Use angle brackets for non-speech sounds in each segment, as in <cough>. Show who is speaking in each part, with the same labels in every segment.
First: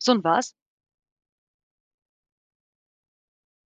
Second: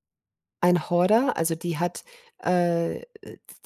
Speaker 1: So 'n was?
Speaker 2: Ein Horder, also, die hat, äh,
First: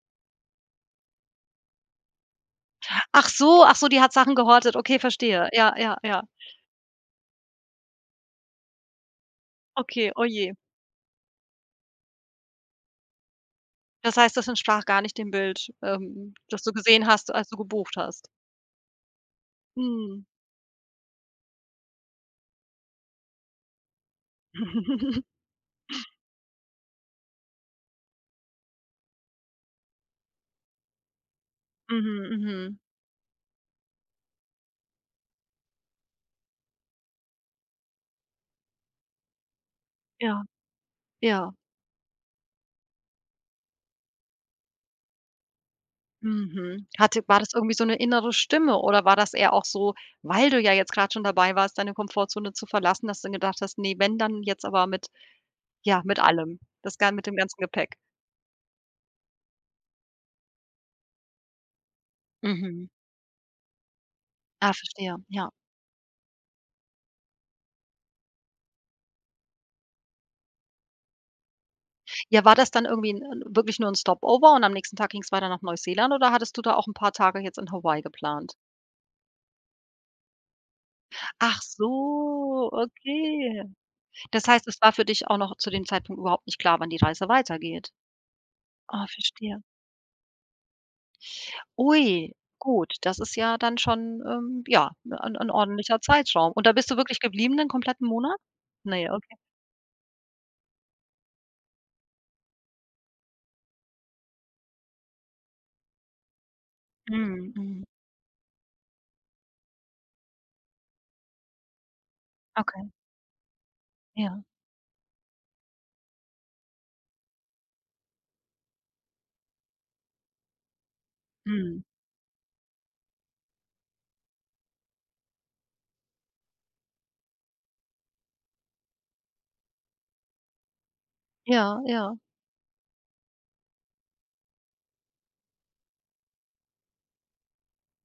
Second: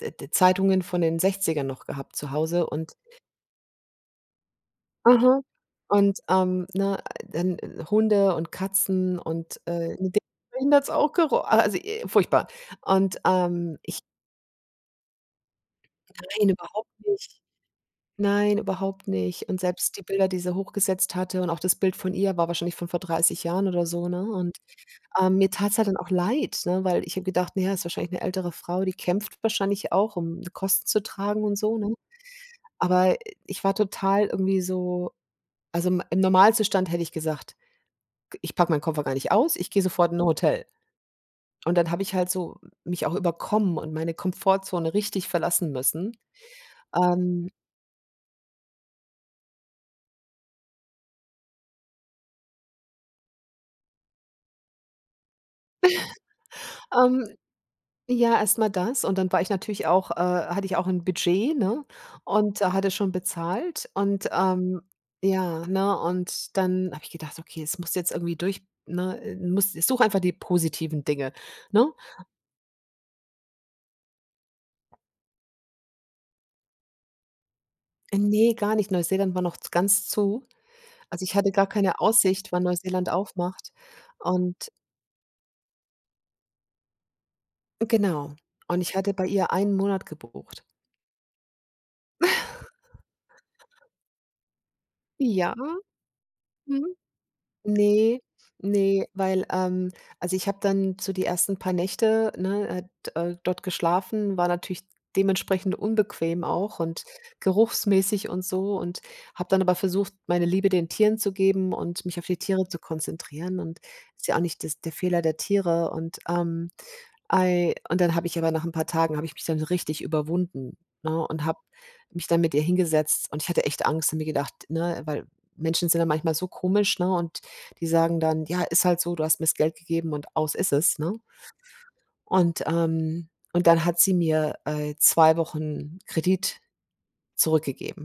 Speaker 2: d d Zeitungen von den 60ern noch gehabt zu Hause und
Speaker 1: Ach so, ach so, die hat Sachen gehortet, okay,
Speaker 2: Mhm.
Speaker 1: verstehe. Ja, ja,
Speaker 2: Und,
Speaker 1: ja.
Speaker 2: ähm, ne, dann Hunde und Katzen und, äh, in
Speaker 1: Okay,
Speaker 2: de
Speaker 1: oh je.
Speaker 2: Drinnen hat's auch gero a also, i furchtbar. Und, ähm, ich
Speaker 1: Das heißt, das entsprach gar nicht dem Bild, ähm,
Speaker 2: Nein,
Speaker 1: das du
Speaker 2: überhaupt
Speaker 1: gesehen hast,
Speaker 2: nicht.
Speaker 1: als du gebucht hast.
Speaker 2: Nein, überhaupt nicht. Und selbst die
Speaker 1: Mhm.
Speaker 2: Bilder, die sie hochgesetzt hatte und auch das Bild von ihr war wahrscheinlich von vor 30 Jahren oder so, ne? Und,
Speaker 1: <chuckles>
Speaker 2: äh, mir tat's halt dann auch leid, ne, weil ich habe gedacht, na ja, ist wahrscheinlich 'ne ältere Frau, die kämpft wahrscheinlich auch, um Kosten zu tragen und so, ne?
Speaker 1: Mhm, mhm.
Speaker 2: Aber ich war total irgendwie so also, im im Normalzustand hätte ich gesagt: „G ich packe meinen Koffer gar nicht aus, ich gehe sofort in 'n
Speaker 1: Ja.
Speaker 2: Hotel.“
Speaker 1: Ja.
Speaker 2: Und dann habe ich halt so mich auch überkommen und meine Komfortzone richtig verlassen müssen,
Speaker 1: Mhm. Hatte war
Speaker 2: ähm
Speaker 1: das irgendwie so 'ne innere Stimme oder war das eher auch so, weil du ja jetzt gerade schon dabei warst, deine Komfortzone zu verlassen, dass du dann gedacht hast: „Ne, wenn dann jetzt, aber mit ja, mit allem.
Speaker 2: <chuckles>
Speaker 1: Das ga mit
Speaker 2: Ähm,
Speaker 1: dem ganzen Gepäck.“?
Speaker 2: ja, erst mal das und dann war ich natürlich auch, äh hatte ich auch 'n Budget, ne, und
Speaker 1: Mhm.
Speaker 2: hatte schon bezahlt. Und,
Speaker 1: Ah,
Speaker 2: ähm,
Speaker 1: verstehe, ja.
Speaker 2: ja, ne, und dann habe ich gedacht: „Okay, das musst jetzt irgendwie durch ne, äh, musst such einfach die positiven Dinge.“, ne?
Speaker 1: Ja, war das dann irgendwie 'n 'n wirklich nur 'n Stop-over und am nächsten Tag ging's weiter nach Neuseeland oder hattest du da auch 'n paar Tage jetzt in Hawaii
Speaker 2: Ähm,
Speaker 1: geplant?
Speaker 2: ne, gar nicht, Neuseeland war noch z ganz zu. Also, ich hatte
Speaker 1: Ach
Speaker 2: gar keine Aussicht, wann
Speaker 1: so,
Speaker 2: Neuseeland
Speaker 1: okay.
Speaker 2: aufmacht
Speaker 1: Das heißt,
Speaker 2: und
Speaker 1: es war für dich auch noch zu dem Zeitpunkt überhaupt nicht klar, wann die Reise weitergeht.
Speaker 2: genau, und ich
Speaker 1: Oh,
Speaker 2: hatte bei ihr
Speaker 1: verstehe.
Speaker 2: 1 Monat gebucht.
Speaker 1: Ui,
Speaker 2: <chuckles>
Speaker 1: gut, das ist ja dann schon, ähm, ja, ’ne ’n
Speaker 2: Ja.
Speaker 1: ordentlicher Zeitraum. Und da
Speaker 2: Mhm.
Speaker 1: bist du wirklich geblieben den kompletten
Speaker 2: Ne,
Speaker 1: Monat?
Speaker 2: ne,
Speaker 1: Ne, okay.
Speaker 2: weil, ähm, also, ich habe dann so die 1. paar Nächte, ne, äh, d äh, dort geschlafen, war natürlich dementsprechend unbequem auch und
Speaker 1: Mhm, mhm.
Speaker 2: geruchsmäßig und so, und habe dann aber versucht, meine Liebe den Tieren zu geben und mich auf die Tiere zu
Speaker 1: Okay.
Speaker 2: konzentrieren, und ist ja auch
Speaker 1: Ja.
Speaker 2: nicht das der Fehler der Tiere und, ähm, ei und dann habe ich aber nach 'n paar Tagen habe ich mich dann so richtig überwunden, ne, und habe
Speaker 1: Mhm.
Speaker 2: mich dann mit ihr hingesetzt und ich hatte echt Angst und mir gedacht, ne, weil Menschen sind da manchmal so komisch, ne, und die sagen dann: „Ja, ist halt so, du hast mir's Geld gegeben.“ und aus ist es, ne?
Speaker 1: Ja, ja.
Speaker 2: Und, ähm und dann hat sie mir, äh, 2 Wochen Kredit zurückgegeben.